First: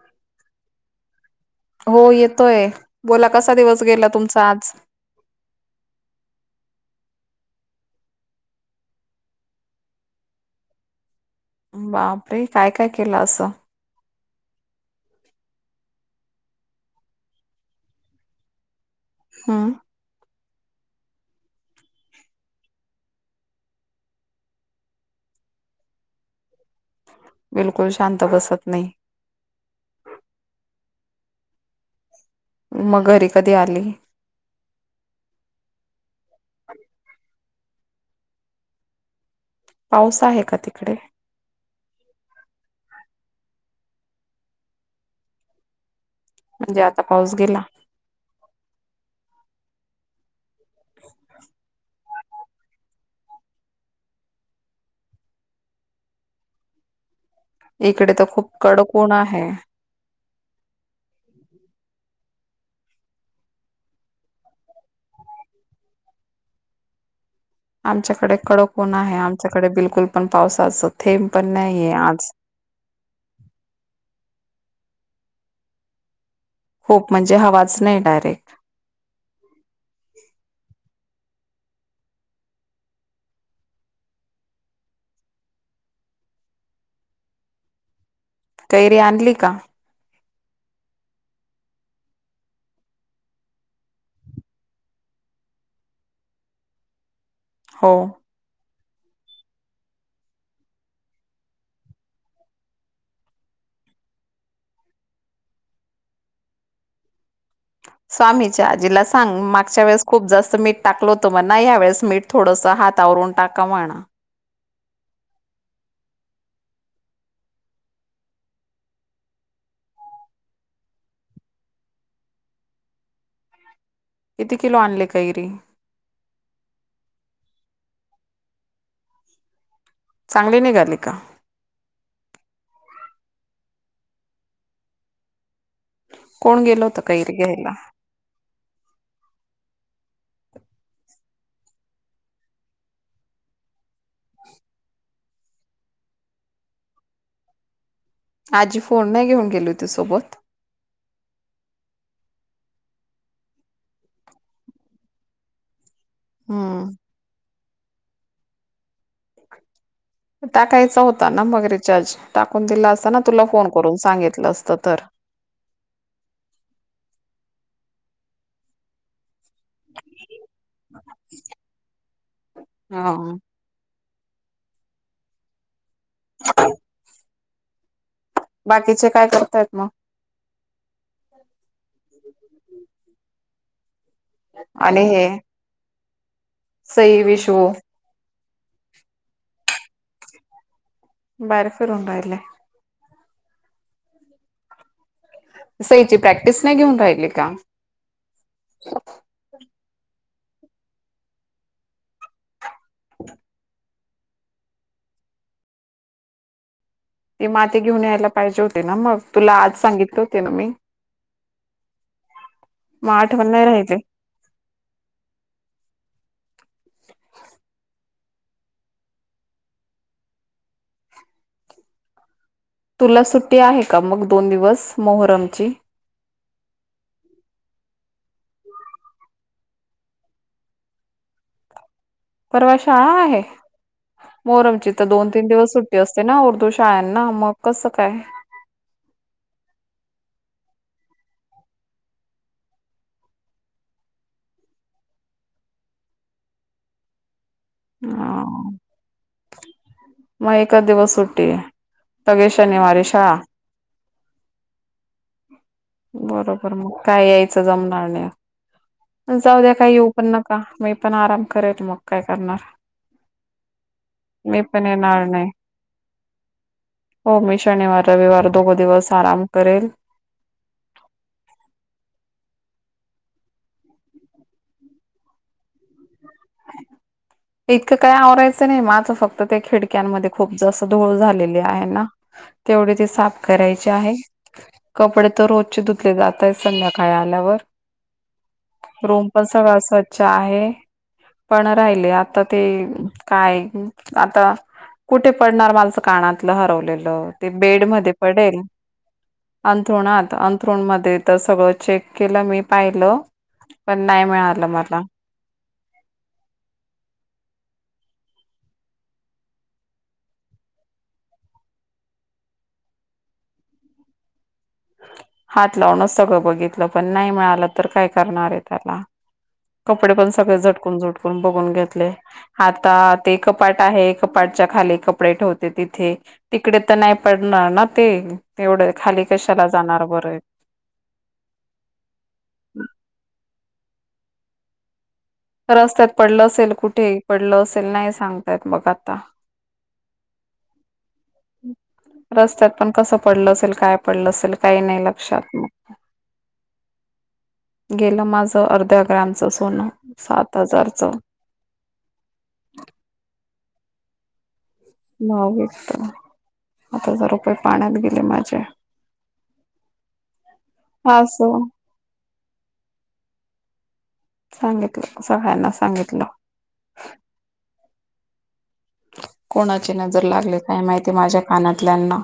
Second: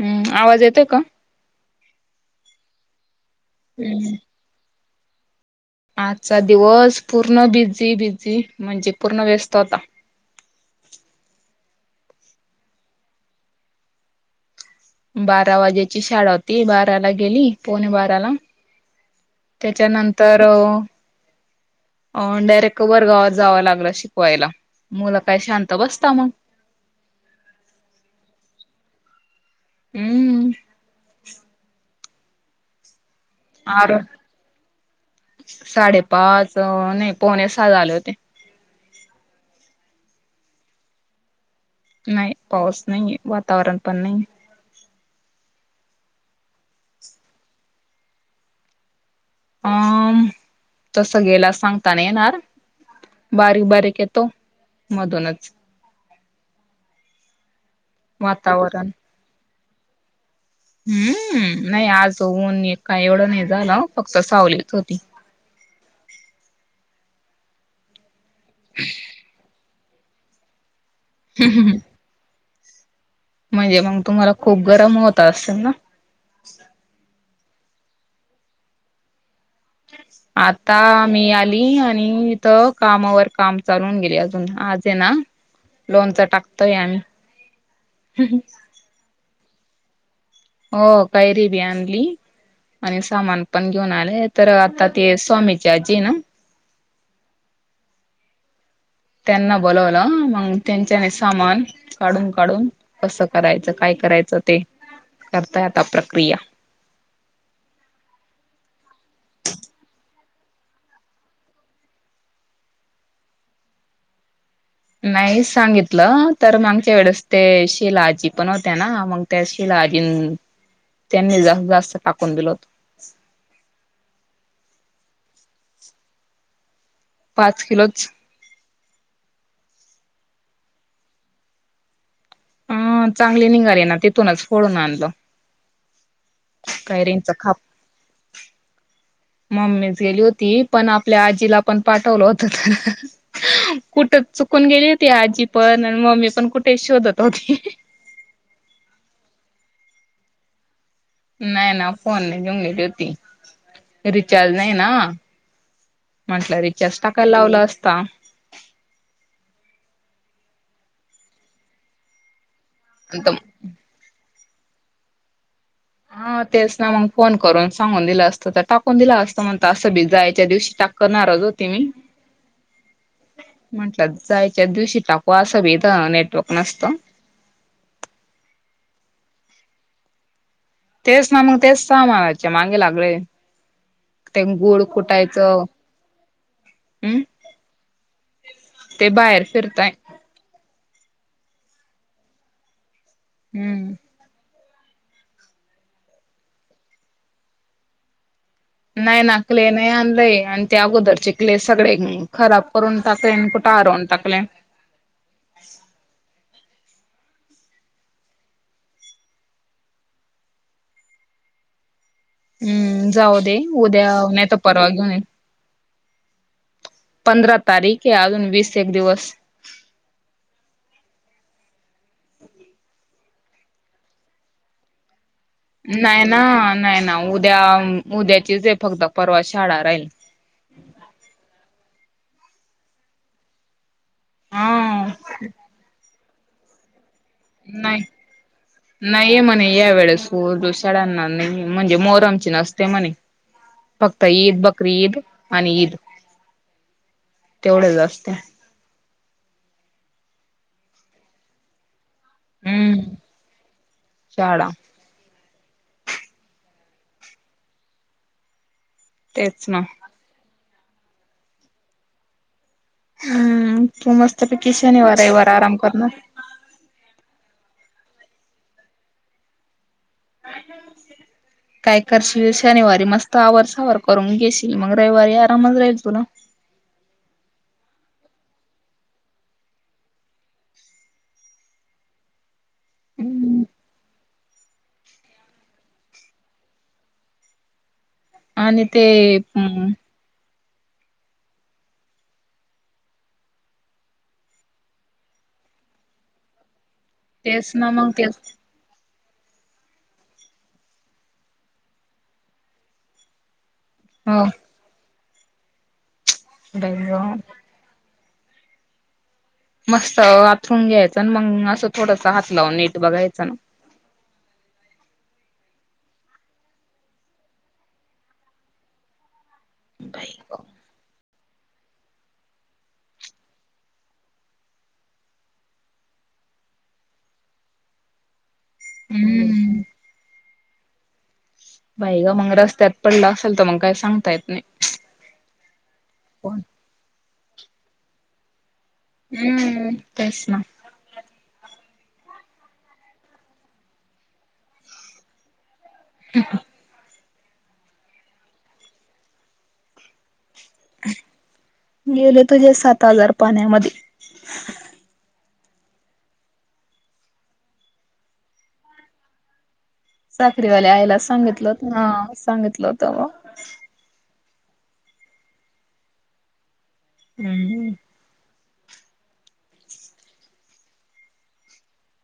हम्म आवाज येतोय का हो येतोय बोला कसा दिवस गेला हम्म. तुमचा आज आजचा दिवस पूर्ण बिझी बिझी म्हणजे पूर्ण व्यस्त होता बापरे काय काय केलं असं बारा वाजेची शाळा होती बाराला गेली पोणे बाराला हम्म त्याच्यानंतर अ... अं डायरेक्ट वर्गावर जावं लागला शिकवायला मुलं काय शांत बसता मग बिलकुल शांत बसत नाही हम्म.. मग घरी कधी आली आर साडे [unintelligible] पाच? नाही पोणे सहा झाले होते. पाऊस आहे का तिकडे? नाही पाऊस नाही वातावरण पण नाही म्हणजे आता पाऊस गेला? अ.. तस गेला‌ सांगताना नाही येणार बारीक- बारीक येतो मधूनच इकडे तर खूप वातावरण कडक ऊन आहे. हम्म... नाही आज ऊन ए -का एवढं नाही झालं फक्त सावलीच होती. [inaudible] आमच्याकडे कडक ऊन आहे आमच्याकडे बिलकुल पण पावसाच थेंब पण नाहीये आज. म्हणजे मग तुम्हाला खूप गरम होत असेल ना? खूप म्हणजे हवाच नाही डायरेक्ट आता मी आली आणि इथ कामावर काम चालून गेली अजून आजयेना लोणचं टाकतोय आम्ही कैरी आणली का? हो कैरी बी आणली. आणि सामान पण घेऊन आले तर आता ते स्वामीची आजी आहे ना हो त्यांना बोलवलं मग त्यांच्यानेच सामान काढून- काढून कसं करायचं काय करायचं ते [inaudible] करताय आता प्रक्रिया. [inaudible] स्वामीच्या आजीला सांग मागच्या वेळेस खूप जास्त मीठ टाकल होतो म -ना या वेळेस मीठ थोडस ह हात आवरून टाका म्हणा. नाही सांगितलं तर मागच्या वेळेस ते शिलाआजी पण होत्या ना मग त्या शिला शिलाआजीन त्यांनी जात -जास्त टाकून दिल होत. किती किलो आणले कैरी? पाच किलोच. चांगली निघाली का? हा चांगली निघाली ना तिथूनच फोडून आणलो. कोण गेल होत कैर घ्यायला? मम्मीच गेली होती पण आपल्या आजीला पण पाठवलं होत त. [inaudible] कुठ चुकून गेली होती आजी पण आणि मम्मी पण कुठे शोधत होती. [inaudible] आजी फोन नाही घेऊन गेली होती सोबत? नाही ना फोन नाही घेऊन गेली होती रिचार्ज नाही ना. म्हटलं हम्म रिचार्ज टाकायला लावला असता. टाकायचा होता ना मग रिचार्ज टाक मग दिला असताना तुला फोन करून सांगितलं असत तर. हा तेच ना मग फोन करून सांगून दिलं असतं तर टाकून दिला अस म्हणत असं बी जायाच्या दिवशीबी टाकरणारच होते मी हा म्हट जायच्या दिवशी टाकु असं भी इथं नेटवर्क नसत. बाकीचे काय करतायत मग? तेच ना मग तेच सामानाच्या मागे लागलोय. ते गुळ आणि हे कुटायचं हम् सई विषवू ते बाहेर फिरताय. बाहेर फिरून राहिले. हम्म. सईची प्रॅक्टिस नाही घेऊन राहिली का? नाही ना क्ले नाही आणलाय आणि त्या अगोदरचे क्ले सगळे खराब करून टाकले आणि कुठे हरवून टाकले. ते माती घेऊन यायला पाहिजे होते ना मग तुला आज सांगितले होते ना मी. मग हम्म जाऊ आठवण दे नाही राहिली. उद्या नाही तर परवा घेऊन ये पंधरा तारीख आहे अजून वीस एक दिवस [unintelligible] तुला सुट्टी आहे का मग दोन दिवस मोहरम नाही ना नाही ना उद्या उद्याचीच आहे फक्त परवा शाळा राहील. परवा शाळा आहे मोहरमची तर हा दोन तीन दिवस सुट्टी असते ना उर्दू शाळांना. मग कसं नाही काय नाहीये म्हणे या वेळेस. पोर दु शाळ्यांना नाही म्हणजे मोहरमची नसते म्हणे. फक्त ईद, बकरी ईद आणि ईद. [inaudible] तेवढेच असते. हा मग एकाद दिवस सुटी तगे हम्म शनिवारे शाळा. शाळा बरोबर मग काय यायचं जमणार नाही. जाऊ तेच द्या ना. काही येऊ पण नका. मी पण आराम करेल मग काय करणार. हम्म तू मस्त मी पैकी पण शनिवार येणार रविवार नाही आराम करणार. हो मी शनिवार रविवार दोघ दिवस आराम करेल. अ काय करशील शनिवारी मस्त आवर सावर करून घेशील मग रविवारी आरामच राहील तुला. [unintelligible] इतकं काही आवरायचं नाही माझं फक्त त्या खिडक्यांमध्ये खूप जास्त धूळ झालेली आहे ना. तेवढे ते साफ हम्म करायचे आहे. कपडे तर रोजचे धुतली जातय संध्याकाळी आल्यावर. आणि रूम ते पण सगळं स्वच्छ आहे. पण राहिले आ- आता ते काय आता कुठे पडणार मालचं कानातलं हरवलेलं. ते तेच बेड ना मग मध्ये तेच पडेल. अंथरुणात अंथ्रूणमध्ये तर सगळं चेक केलं मी पाहिलं. पण नाही हो. मिळालं मला. बललॉम मस्त अथरून घ्यायचं आणि मग असं थोडस हात लावून नेट बघायचं ना. ह हात लावणच सगळं बघितलं पण नाही मिळालं तर काय करणार आहे त्याला. कपडे पण बाई ग सगळे झटकून झटून. बघून घेतले आता ते कपाट आहे कपाटच्या खाली कपडे ठेवते तिथे- तिकडे तर नाही पडणार ना ते तेवढ खाली कशाला हम्म. जाणार बर. बाई ग मग रस्त्यात पडला असेल तर मग काय सांगता येत नाही. रस्त्यात पडलं कोण. असेल कुठे पडलं असेल नाही सांगतायत बघ. आता हम्म तेचं ना रस्त्यात पण कस पडलं असेल काय पडलं असेल काही नाही लक्षात मग. ह [inaudible] गेलं माझ अर्ध्या ग्रॅमच सोनं सात. हजारचं गेले तुझे सात हजार पाण्यामध्ये. भाऊबीज आठ हजार रुपये पाण्यात गेले माझे. साखरीवाल्या आयला असं सांगितलं होत हां सांगितलं होतं. सांगितलं सगळ्यांना सांगितलं. [inaudible] कोणाची नजर लागली काय माहिती माझ्या कानातल्यांना.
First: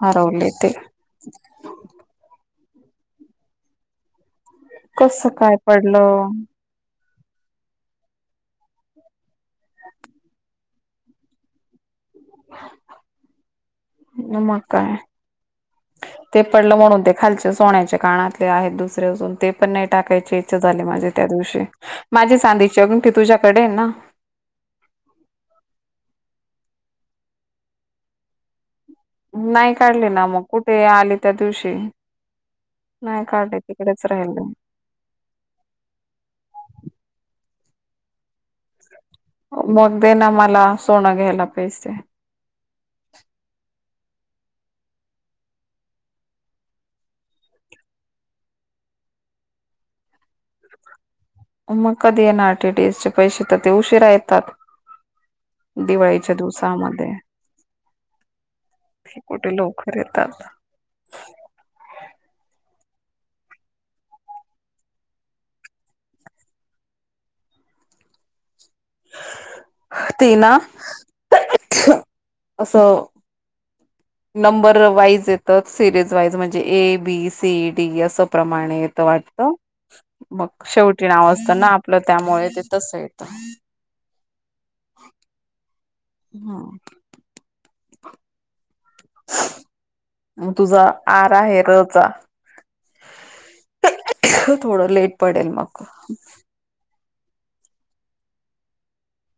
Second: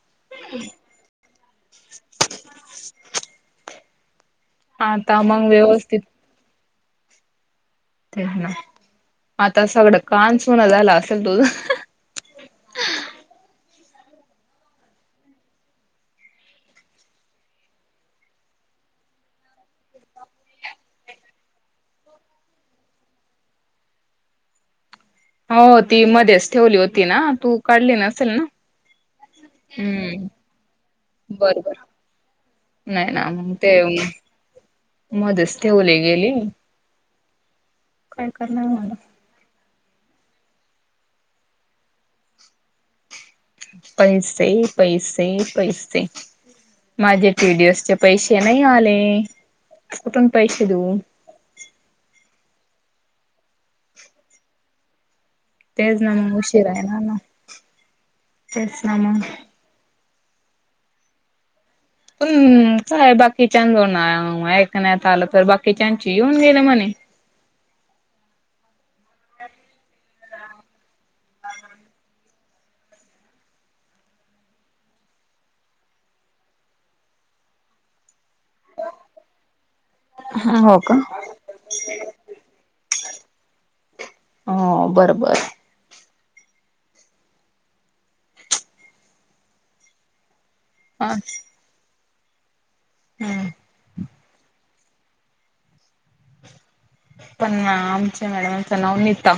हरवले ते [inaudible] आता कस मग काय व्यवस्थित पडलं? आता सगळा कान सुना झाला असेल तुझा. मग काय. ते पडलं म्हणून ते खालचे सोन्याचे कानातले आहेत दुसरे अजून ते पण नाही टाकायची इच्छा झाली माझे त्यात माझी चांदीची अंगठी तुझ्याकडे ना. हो ती मध्येच ठेवली होती ना तू काढली नसेल ना. नाही काढली ना हम्म मग कुठे आली त्या बरं दिवशी. बर. नाही ना मग काढले ते तिकडेच राहिले मध्येच ठेवली गेली. काय करणार मला. मग दे ना मला सोनं घ्यायला पैसे. पैसे पैसे पैसे माझे टीडीएस चे पैसे नाही आले कुठून पैसे देऊ. मग कधी येणार टीडीएस चे पैसे तर ते उशिरा येतात. तेच ना दिवाळीच्या मग उशीर आहे ना दिवसामध्ये ना तेच ना मग कुठे लोक देतात. पण काय बाकीच्या ऐकण्यात आलं तर बाकीच्यांची येऊन गेलं म्हणे [unintelligible] लाडकी ती ना असं नंबर वाईज येतात सिरीज वाईज म्हणजे ए बी सी डी असं प्रमाणे येत वाटतं मग हो का शेवटी नाव असत ना आपलं त्यामुळे ते तस येतं. हो बरोबर हा मग तुझा आर आहे र चा हम्म थोडं लेट पडेल मग पण आमच्या मॅडमचं नाव नीता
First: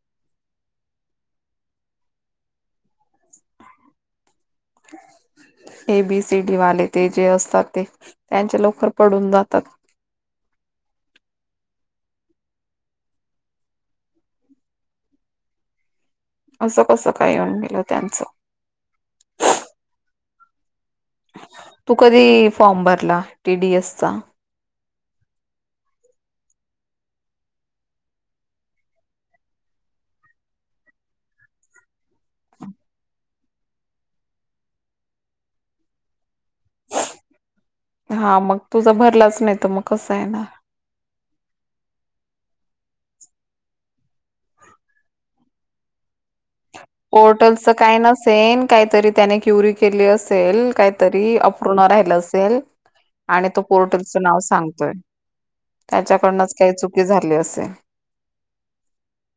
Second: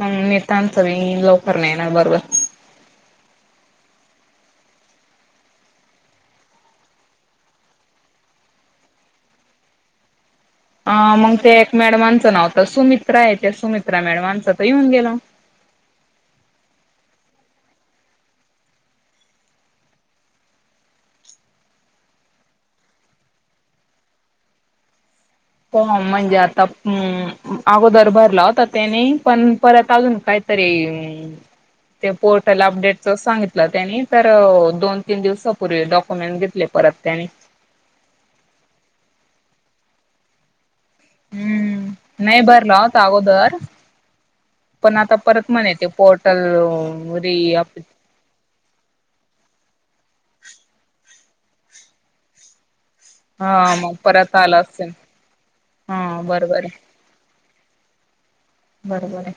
नि त्यांचं नाही लवकर नाही येणार बरोबर ह [unintelligible] ए बी सी डी वाले ते जे असतात ते त्यांच्या लवकर पडून जातात. अ मग त्या एक मॅडमांचं नाव तर सुमित्रा आहे त्या सुमित्रा मॅडमांचं तर येऊन गेलं. असं कसं काय येऊन गेलं त्यांचं तू कधी फॉर्म भरला टी डी एस चा हो म्हणजे आता हं अगोदर भरला होता त्याने, पण परत अजून काय? तरी ते पोर्टल अपडेटच सांगितलं त्यांनी तर दोन तीन दिवससापूर्वी डॉक्युमेंट घेतले. परत त्या आणि हा मग तुझा भरलाच नाही तर मग कसं येणार. हम्म नाही भरला होता अगोदर पण आता परत म्हणे येते पोर्टल री पोर्टलचचं काय नसेन काहीतरी त्याने क्युरी केली असेल काहीतरी अपूर्ण राहिलं असेल. आणि तो हा मग पोर्टलचं परत नाव आला असेल सांगतोय हा त्यांच्याकडूनच बरोबर काही आहे चुकी झाली असेल बरोबर आहे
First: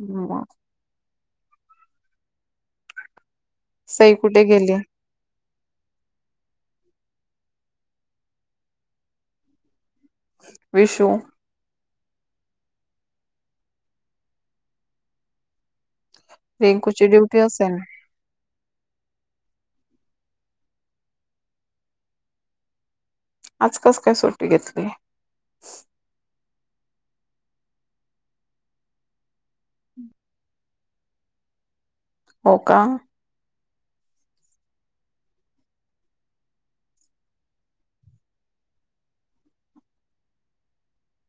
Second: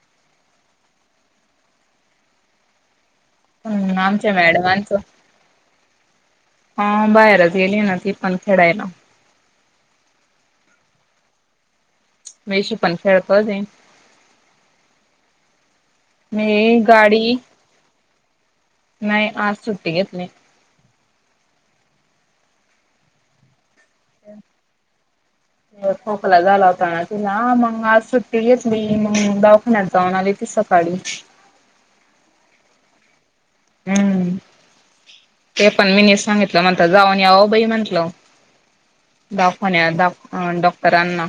हू हम्म सई आमच्या कुठे गेली? मॅडमांचं हा बार गेली ना ती पंथडा आहे विषवु मेश पण खळतो म रिंकूची गाडी ड्युटी असेल नाही आज सुट्टी घेतली आज कस काय सुट्टी घेतली? खोकला झाला होता तुला मग आज सुट्टी घेतली मग दावाखान्यात जाऊन आली ती सकाळी हो का हम्म ते पण मीनी सांगितलं म्हणत जाऊन याव बाई म्हंटल दाखवण्यात डॉक्टरांना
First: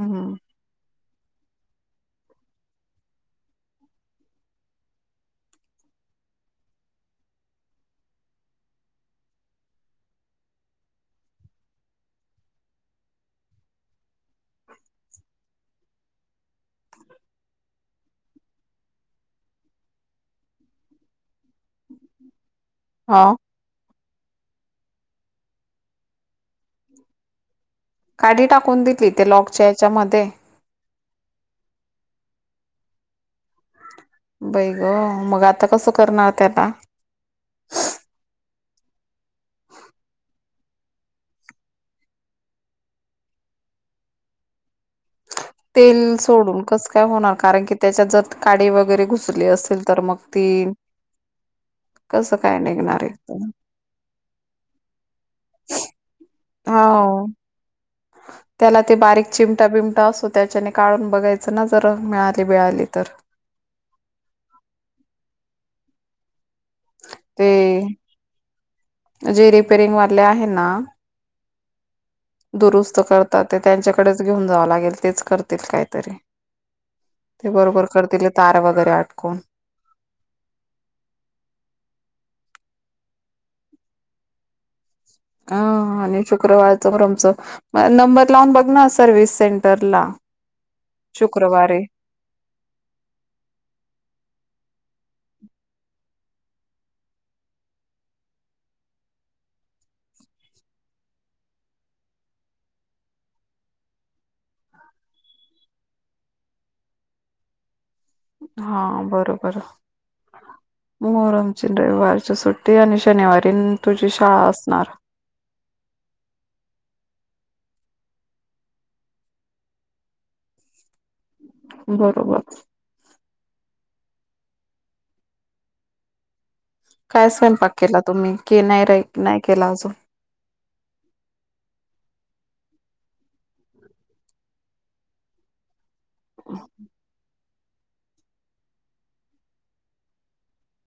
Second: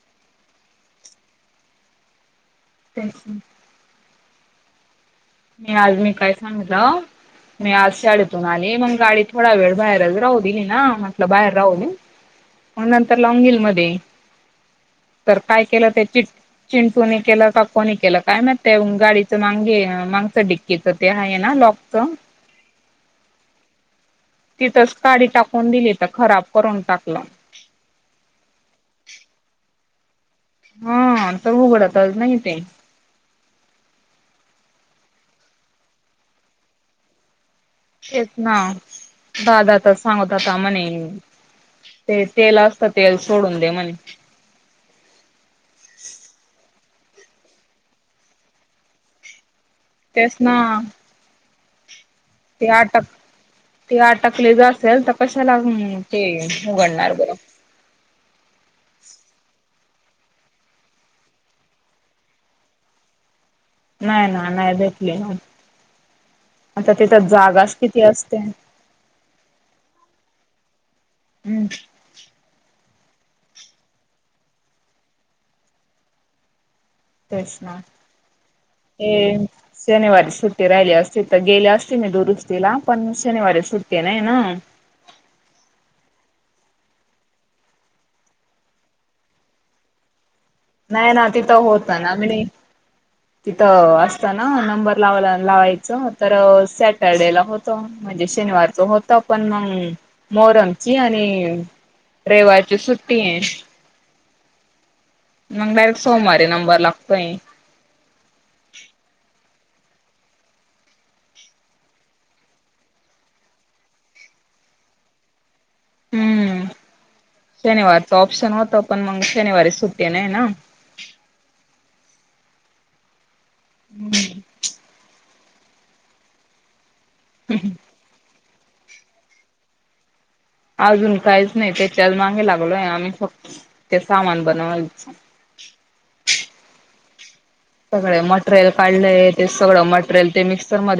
हम् [unintelligible] मी आज मी काय सांगितलं मी आज शाळेतून आली मग गाडी थोडा वेळ बाहेरच राहू दिली ना म्हटलं बाहेर राहू न मग नंतर लॉंगिल मध्ये तर काय केलं त्या च चिंटू केलं काकोे केलं काय मत गाडीच मांगे डकीच ते आहे ना लॉकच हा तिथंच काडी टाकून दिली तर खराब करून टाकलं काढ टाकून देतली ते लॉकच्याच्या मध्ये हा तर उघडत नाही ते बै ग मग आता कसं करणार त्याला तेच ना दादाता सांगत आता म्हणे ते तेल असत तेल सोडून दे म्हणे ह तेल सोडून कस काय होणार कारण की त्याच्या जर काडी वगैरे घुसले अस ल तर तेच मगती ना ते अटक ते अटकले ज असेल तर कस ला ते उघडणार हो बरं त्याला ते बारीक चिमटा बिमटा असो त्याच्याने काढून बघायचं ना जर मिळाली बिळाली तर नाही ना नाही भेतली ना आता तिथं ते जागाच किती असते जे रिपेरिंग वाले आहे ना हम्म दुरुस्त करतात ते त्यांच्याकडेच घेऊन जावं लागेल तेच करतील काहीतरी ते तेच ना बरोबर करतील तार वगैरे अटकून शनिवारी सुट्टी राहिली असते तर गेली असती नाही दूर ला पण शनिवारी सुट्टी नाही ना ह आणि शुक्रवार चंमच नंबर लावून बघ ना सर्विस सेंटर ला नाही ना तिथं होत नाम तिथं असत ना नंबर लावायला च सटरडे होत म्हणजे शवार होत पण म मोरमची आणि रेवाची सुट्टी आहे मग डायरेक्ट सोमवारी नंबर लागतोय ह मोरमची रविवारच्या सुट्टी आणि शनिवारी तुझी शाळा असणार शनिवारच ऑप्शन होत पण मग शनिवारी सुटी नाही ना बरोबर हम्म काय स्वयंपाक केला तुम्ही कि नाही रा नाही केला अजून अजून काहीच नाही त्याच्या आज मागे लागलोय आम्ही फक्त ते सामान बनवायच अ सगळे मटेरियल काढले ते सगळं मटेरियल ते मिक्सरमध्येध्ये